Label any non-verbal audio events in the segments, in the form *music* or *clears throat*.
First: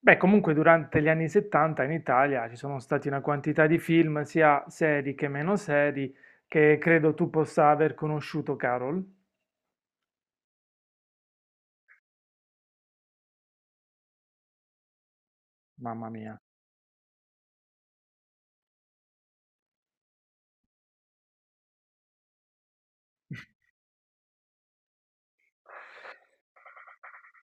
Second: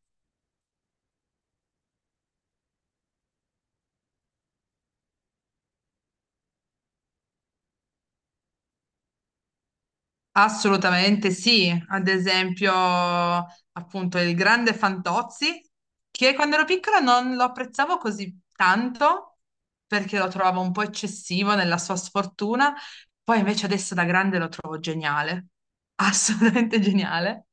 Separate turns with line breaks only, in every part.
Beh, comunque durante gli anni 70 in Italia ci sono stati una quantità di film, sia seri che meno seri, che credo tu possa aver conosciuto, Carol.
Assolutamente sì, ad esempio appunto il grande Fantozzi,
Mamma
che
mia,
quando ero piccola non lo apprezzavo così tanto perché lo trovavo un po' eccessivo nella sua sfortuna, poi invece adesso da grande lo trovo geniale, assolutamente *laughs* geniale.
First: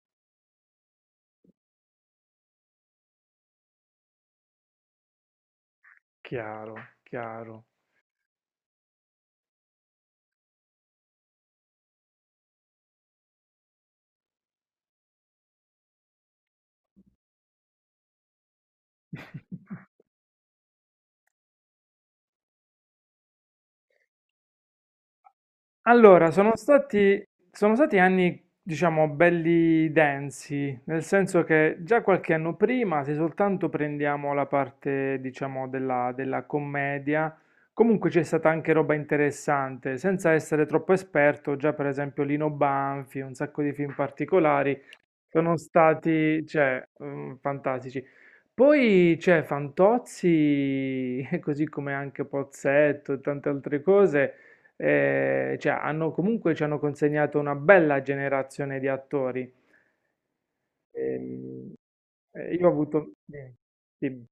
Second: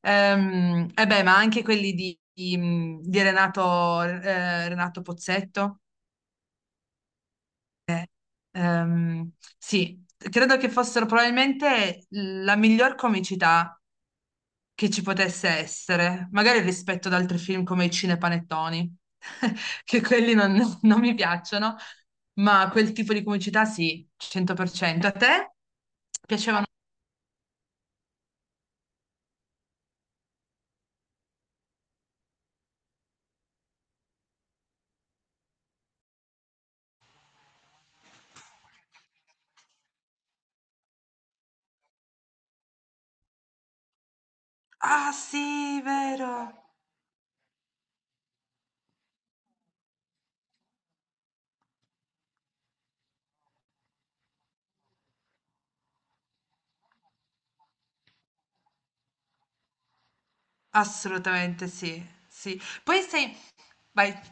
E beh, ma anche quelli di Renato, Renato Pozzetto.
chiaro, chiaro.
Ehm, sì, credo che fossero probabilmente la miglior comicità che ci potesse essere, magari rispetto ad altri film come i cinepanettoni, *laughs* che quelli non mi piacciono, ma quel tipo di comicità sì, 100%. A te
Allora, sono
piacevano?
stati, sono stati anni, diciamo, belli densi, nel senso che già qualche anno prima, se soltanto prendiamo la parte, diciamo, della commedia, comunque c'è stata anche roba interessante, senza essere troppo esperto, già per esempio Lino Banfi, un sacco di film particolari,
Ah
sono
sì,
stati,
vero,
cioè, fantastici. Poi c'è Fantozzi, *laughs* così come anche Pozzetto e tante altre cose, cioè, comunque ci hanno consegnato una bella generazione di attori.
assolutamente
Ehm,
sì, sì.
io ho
Poi
avuto,
sei. Vai,
sì,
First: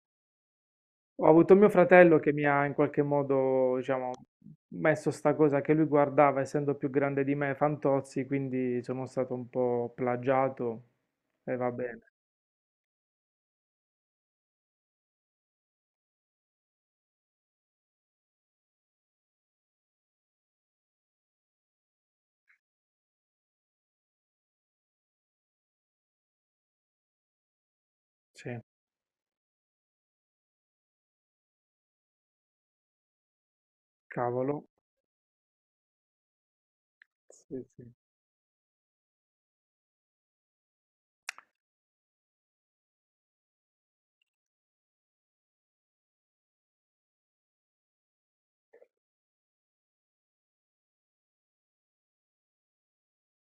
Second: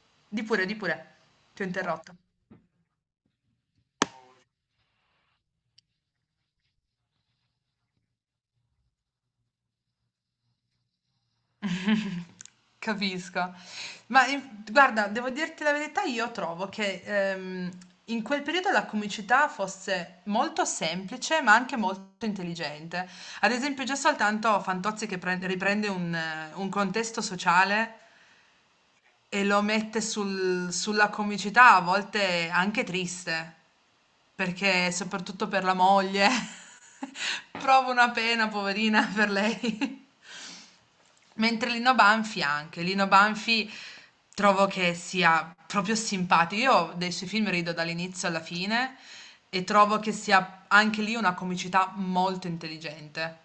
*laughs* di pure,
ho avuto
ti ho
mio
interrotto.
fratello che mi ha in qualche modo, diciamo, messo sta cosa che lui guardava, essendo più grande di me, Fantozzi, quindi sono stato un po' plagiato e va bene.
*laughs* Capisco. Ma guarda, devo dirti la verità, io trovo che in quel periodo la comicità fosse molto semplice, ma anche molto intelligente. Ad esempio, già soltanto Fantozzi che riprende un contesto sociale
Sì,
e lo mette sulla comicità, a volte anche triste,
cavolo.
perché soprattutto per la moglie *laughs*
Sì, sì.
provo una pena, poverina, per lei. *laughs* Mentre Lino Banfi anche, Lino Banfi trovo che sia proprio simpatico. Io dei suoi film rido dall'inizio alla fine e trovo che sia anche lì una comicità molto intelligente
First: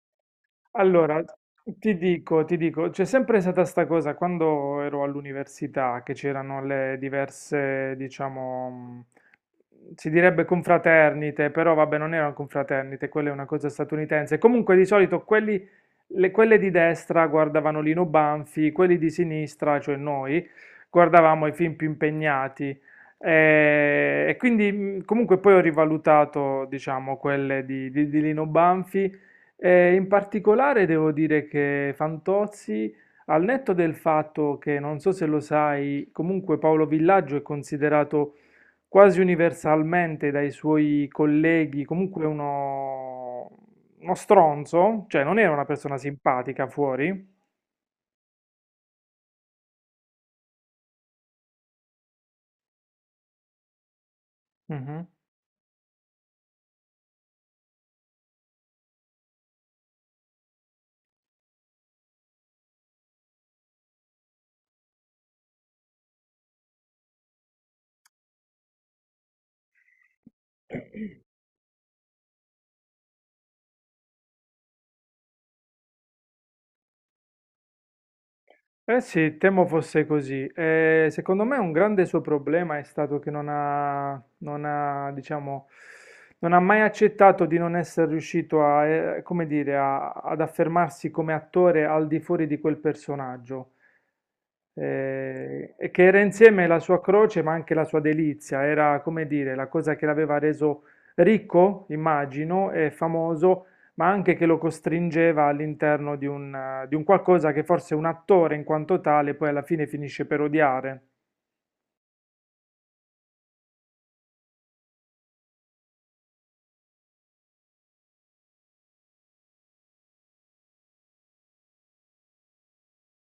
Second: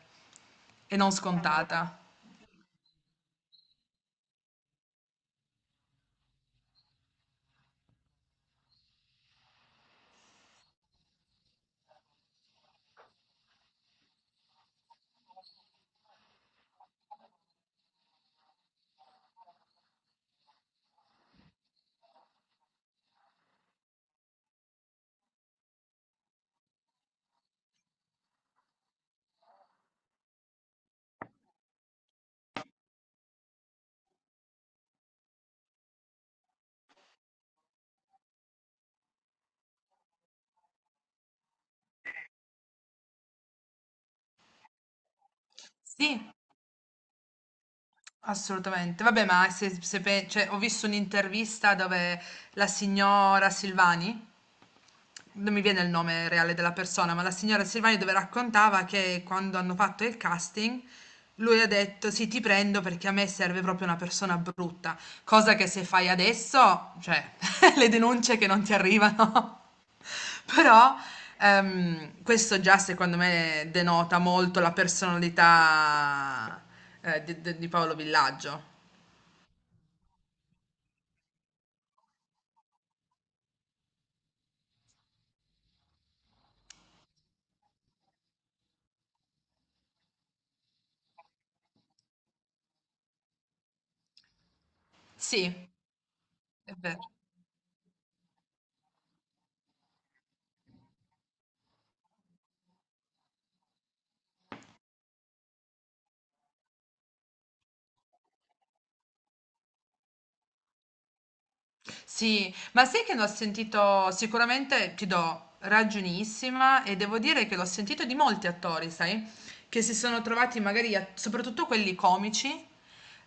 e non
Allora, ti
scontata.
dico, ti dico, c'è sempre stata sta cosa quando ero all'università, che c'erano le diverse, diciamo, si direbbe confraternite, però vabbè, non erano confraternite, quella è una cosa statunitense. Comunque di solito quelli, quelle di destra guardavano Lino Banfi, quelli di sinistra, cioè noi, guardavamo i film più impegnati. E, quindi comunque poi ho rivalutato, diciamo, quelle di di Lino Banfi. E in particolare devo dire che Fantozzi, al netto del fatto che, non so se lo sai, comunque Paolo Villaggio è considerato quasi universalmente dai suoi colleghi comunque uno stronzo, cioè non era una persona
Sì,
simpatica fuori.
assolutamente. Vabbè, ma se, cioè, ho visto un'intervista dove la signora Silvani
Mhm.
non mi viene il nome reale della persona, ma la signora Silvani dove raccontava che quando hanno fatto il casting lui ha detto sì, ti prendo perché a me serve proprio una persona brutta, cosa che se fai adesso, cioè *laughs* le denunce che non ti arrivano, *laughs* però questo già secondo me denota molto la personalità di Paolo Villaggio.
Eh sì, temo fosse così. Secondo me un grande suo problema è stato che non ha, diciamo, non ha mai accettato di non essere riuscito come dire, ad affermarsi come attore al di fuori di quel personaggio,
Sì, è
e che era insieme la sua
vero.
croce ma anche la sua delizia, era come dire la cosa che l'aveva reso ricco, immagino, e famoso, ma anche che lo costringeva all'interno di un qualcosa che forse un attore in quanto tale poi alla fine finisce per odiare.
Sì, ma sai che l'ho sentito, sicuramente ti do ragionissima e devo dire che l'ho sentito di molti attori, sai, che si sono trovati magari, soprattutto quelli comici,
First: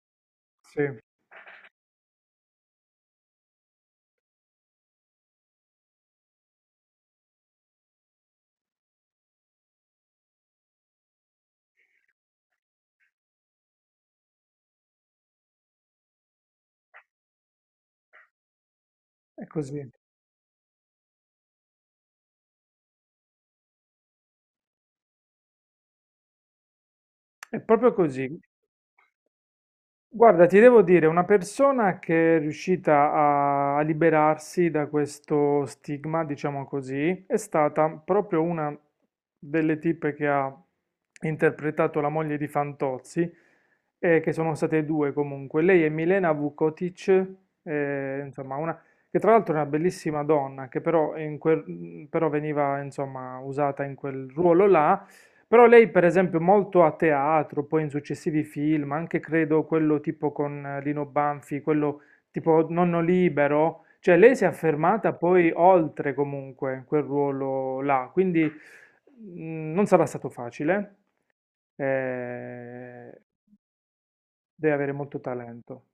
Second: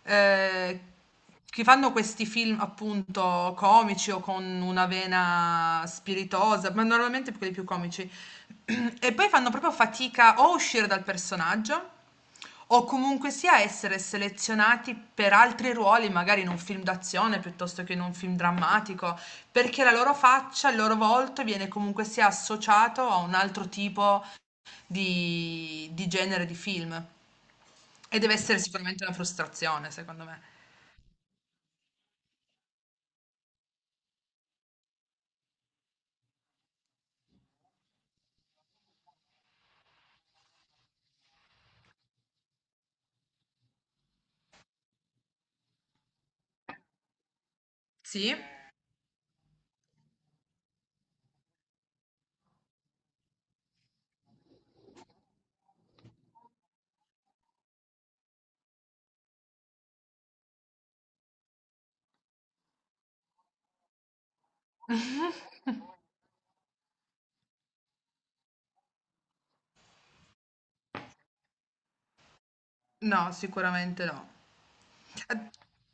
eh,
Sì, è
che fanno questi film appunto comici o con una vena spiritosa, ma normalmente quelli più comici, *clears throat* e poi fanno proprio fatica o a uscire dal personaggio o comunque sia essere selezionati per altri ruoli, magari in un film d'azione piuttosto che in un film drammatico, perché
così,
la loro faccia, il loro volto viene comunque sia associato a un altro tipo di genere di film.
è proprio
E deve
così.
essere sicuramente una frustrazione, secondo me.
Guarda, ti devo dire, una persona che è riuscita a liberarsi da questo stigma, diciamo così, è stata proprio una delle tipe che ha interpretato la moglie di Fantozzi, che sono state due comunque. Lei è Milena Vukotic,
Sì?
insomma, una, che tra l'altro è una bellissima donna, che però, però veniva, insomma, usata in quel ruolo là. Però lei, per esempio, molto a teatro, poi in successivi film, anche credo quello tipo con Lino Banfi, quello tipo Nonno Libero, cioè lei si è affermata poi oltre comunque quel ruolo là, quindi non sarà stato facile, eh,
No, sicuramente no.
deve avere molto talento.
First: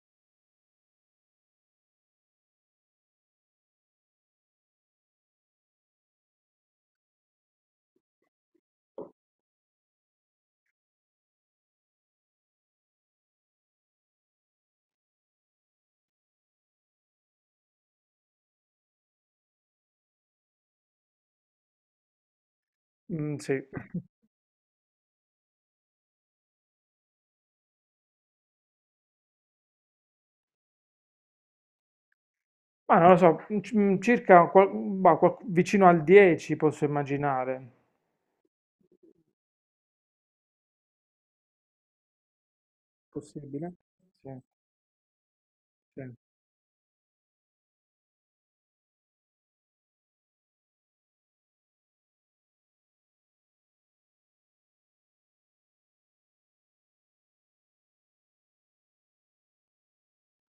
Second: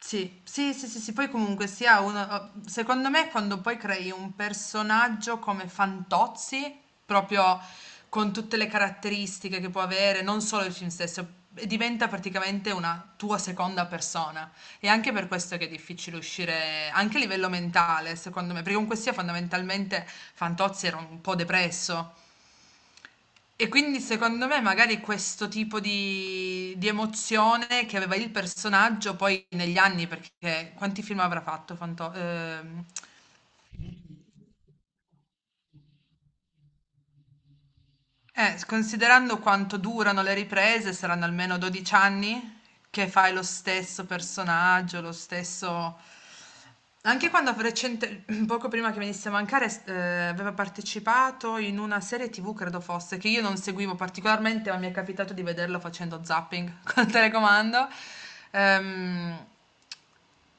Sì, sì, sì, sì, sì, poi comunque sia uno, oh, secondo me quando poi crei un personaggio come Fantozzi, proprio con tutte le caratteristiche che può avere, non solo il film stesso, diventa praticamente una tua seconda persona. E anche per questo che è difficile uscire, anche a livello mentale, secondo me, perché comunque sia fondamentalmente Fantozzi era un po' depresso,
Mm, sì,
e quindi
*laughs*
secondo me magari questo tipo di emozione che aveva il personaggio poi negli anni, perché quanti film avrà fatto Fanto- ehm,
ma non lo so, circa vicino al 10 posso immaginare.
Eh, s- considerando quanto durano le riprese, saranno almeno 12 anni che fai lo
Possibile?
stesso
Sì,
personaggio, lo stesso.
sì,
Anche quando recente, *clears throat* poco prima che venisse a mancare, aveva partecipato in una serie TV, credo fosse, che io non seguivo particolarmente, ma mi è capitato di vederlo facendo zapping *laughs* col telecomando. Ehm,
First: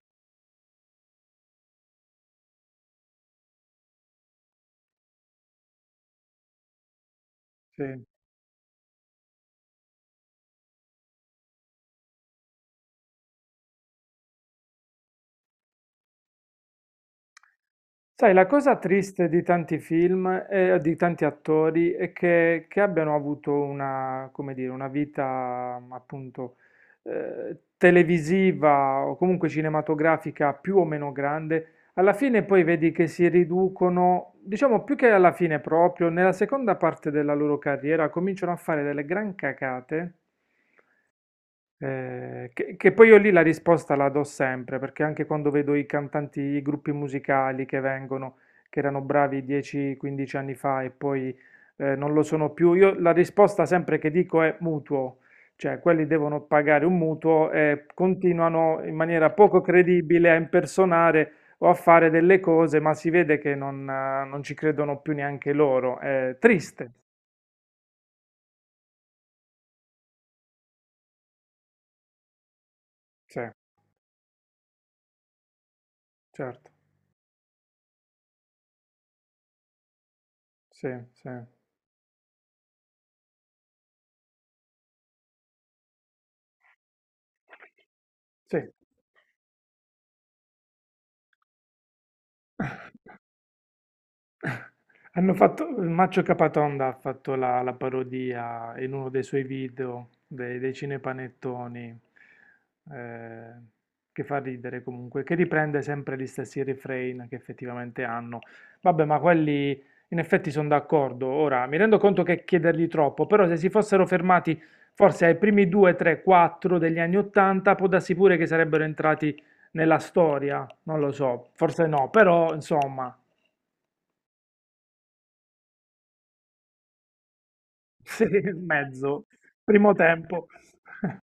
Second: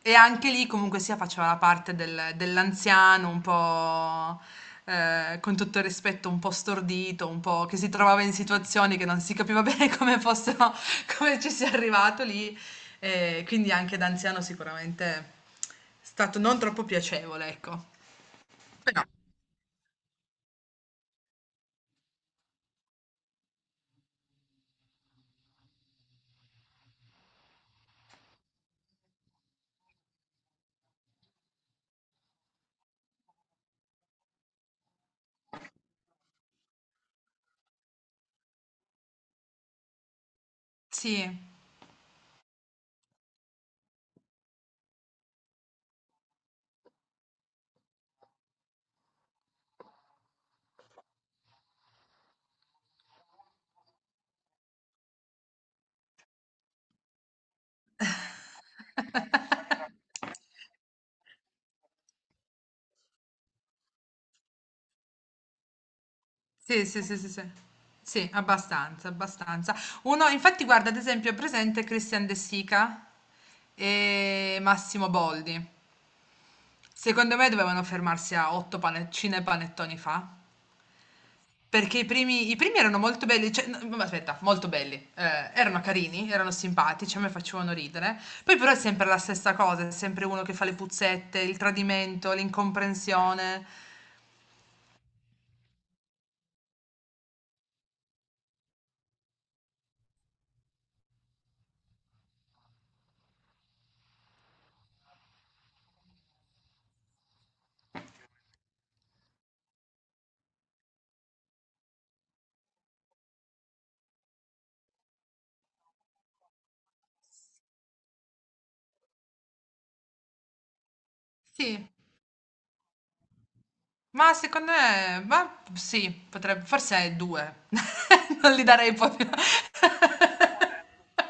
e anche lì comunque sia faceva la parte dell'anziano un po', con tutto il rispetto, un po' stordito, un po' che si
sì.
trovava in situazioni che non si capiva *laughs* bene come fossero come ci sia arrivato lì. Quindi anche da anziano sicuramente è stato non troppo piacevole, ecco.
Sai, la cosa
Però
triste di tanti film e di tanti attori è che abbiano avuto una, come dire, una vita, appunto, televisiva o comunque cinematografica più o meno grande, alla fine poi vedi che si riducono, diciamo più che alla fine proprio, nella seconda parte della loro carriera cominciano a fare delle gran cacate.
sì.
Che poi io lì la risposta la do sempre, perché anche quando vedo i cantanti, i gruppi musicali che vengono, che erano bravi 10-15 anni fa e poi non lo sono più, io la risposta sempre che dico è mutuo, cioè quelli devono pagare un mutuo e continuano in maniera poco
*laughs*
credibile a impersonare o a fare delle cose, ma si vede che non, non ci credono più neanche loro. È
Sì,
triste,
sì, sì, sì, sì. Sì, abbastanza, abbastanza. Uno, infatti, guarda, ad esempio, è presente Christian De Sica
sì,
e Massimo Boldi.
certo,
Secondo me dovevano fermarsi a otto panettine e panettoni fa.
sì, sì,
Perché i primi erano molto belli, cioè, no, ma aspetta, molto belli, erano carini, erano simpatici, a me facevano ridere.
sì.
Poi però è sempre la stessa cosa, è sempre uno che fa le puzzette, il tradimento, l'incomprensione.
Hanno fatto, Maccio Capatonda ha fatto la parodia in uno dei suoi video dei cinepanettoni, eh, che fa ridere comunque, che riprende sempre gli stessi refrain che effettivamente hanno. Vabbè, ma quelli in effetti sono d'accordo. Ora, mi rendo conto che chiedergli troppo, però se si fossero fermati forse ai primi 2, 3, 4 degli anni 80, può darsi pure che sarebbero entrati nella storia, non lo so, forse
Sì,
no, però insomma...
ma secondo me, ma sì, potrebbe, forse è due.
Sì,
*laughs* Non li
*laughs*
darei
mezzo.
proprio.
Primo tempo. *laughs*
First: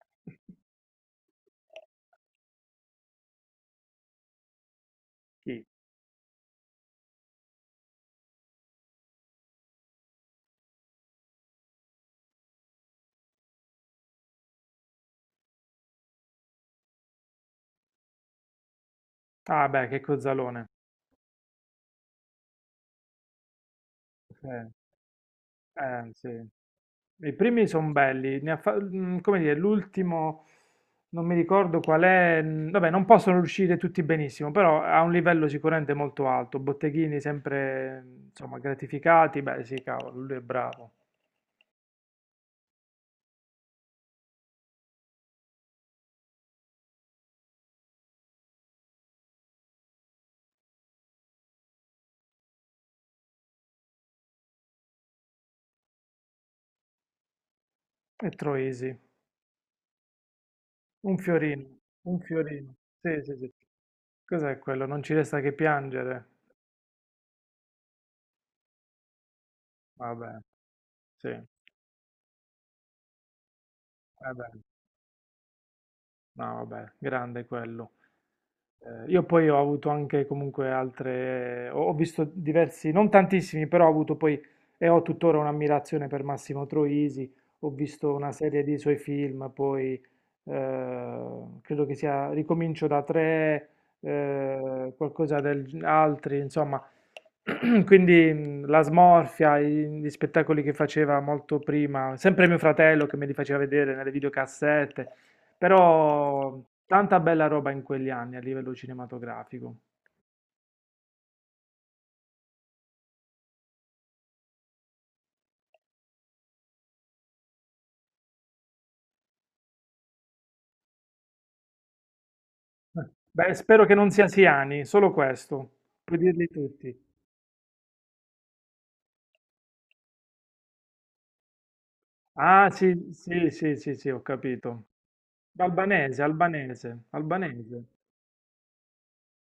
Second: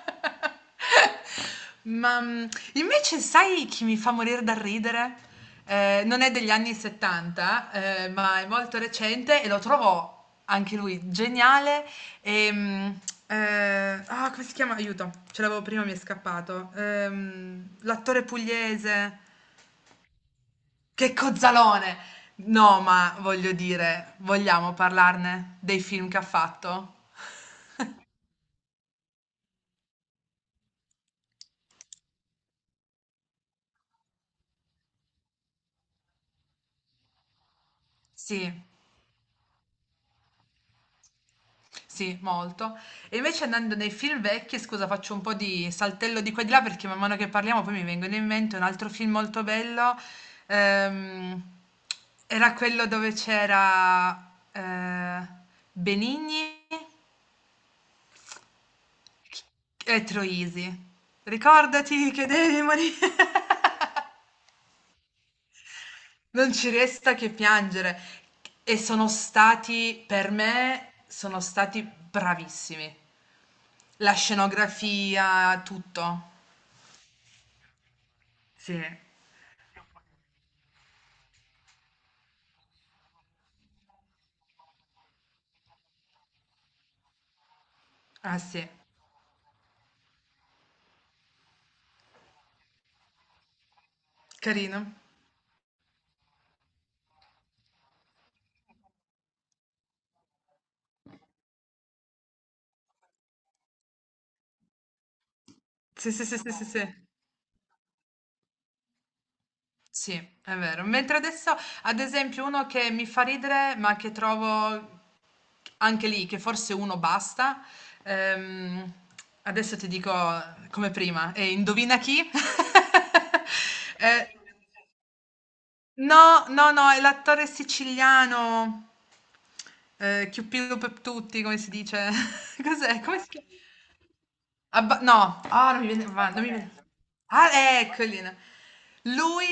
Ma invece sai chi mi fa morire dal ridere?
Chi?
Non è degli anni 70, ma è molto recente e lo trovo anche lui geniale. E, come si chiama? Aiuto, ce l'avevo prima, mi è scappato. L'attore pugliese.
Ah beh, che cozzalone.
Che cozzalone! No, ma voglio dire,
Sì,
vogliamo parlarne dei film che ha
sì.
fatto?
I primi sono belli, ne ha fa- mm, come dire, l'ultimo non mi ricordo qual è, vabbè, non possono uscire tutti benissimo, però ha un livello sicuramente molto alto. Botteghini sempre,
Sì,
insomma, gratificati, beh, sì, cavolo, lui è bravo.
sì, molto. E invece andando nei film vecchi, scusa, faccio un po' di saltello di qua e di là perché man mano che parliamo poi mi vengono in mente un altro film molto bello. ehm, era quello dove c'era Benigni
E Troisi,
e Troisi.
un fiorino,
Ricordati
un
che devi
fiorino.
morire.
Sì, sì,
*laughs*
sì. Cos'è quello? Non ci resta che piangere.
Non ci resta che piangere. E sono stati, per
Vabbè,
me,
sì.
sono stati bravissimi. La
Vabbè,
scenografia, tutto.
no, vabbè, grande quello.
Sì,
Io poi ho avuto anche comunque altre, ho visto diversi, non tantissimi, però ho avuto poi e ho tuttora un'ammirazione per Massimo Troisi, ho visto una
ah
serie
sì,
di suoi film, poi eh, credo che sia Ricomincio da tre,
carino.
qualcosa del altri, insomma, *clears throat* Quindi la smorfia, gli spettacoli che faceva molto prima, sempre mio fratello che me li faceva vedere nelle videocassette,
Sì, sì, sì, sì,
però
sì, sì.
tanta bella roba in quegli anni a livello cinematografico.
Sì, è vero. Mentre adesso, ad esempio, uno che mi fa ridere, ma che trovo anche lì, che forse uno basta. ehm, adesso ti dico come prima, e indovina chi? *laughs*
Beh, spero che non sia
Eh,
Siani, solo questo, puoi
No,
dirli
no, no,
tutti.
è l'attore siciliano, Chiuppillo per tutti, come si dice? *laughs*
Ah,
Cos'è?
sì,
Come si chiama?
sì, sì, sì, sì, ho capito.
No, ah, non mi viene,
Albanese,
va, non mi viene.
albanese,
Ah,
albanese.
eccoli. No. Lui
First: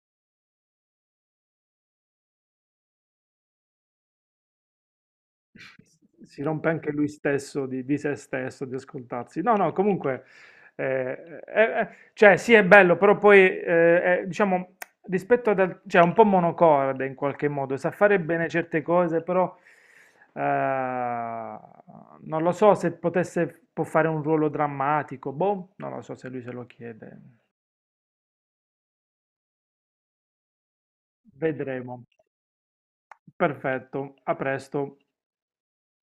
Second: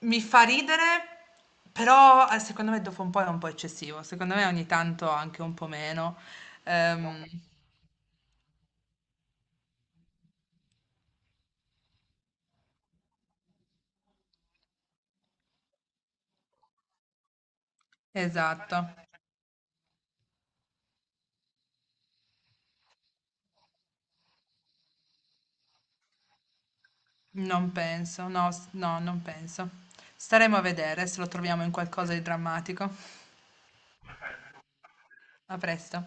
mi fa ridere, però secondo me dopo un po' è un po' eccessivo, secondo me ogni tanto anche un po' meno.
Si rompe anche lui
Ehm,
stesso di se stesso, di ascoltarsi. No, no, comunque, eh, eh, eh, cioè sì è bello, però poi, è, diciamo, rispetto ad altri, cioè è un po' monocorde in qualche modo, sa fare bene
esatto,
certe cose, però eh, non lo so se potesse, può fare un ruolo drammatico, boh, non lo so se lui se lo chiede.
non penso, no, no, non penso. Staremo a vedere se lo troviamo in
Vedremo.
qualcosa di drammatico.
Perfetto, a presto.
A presto.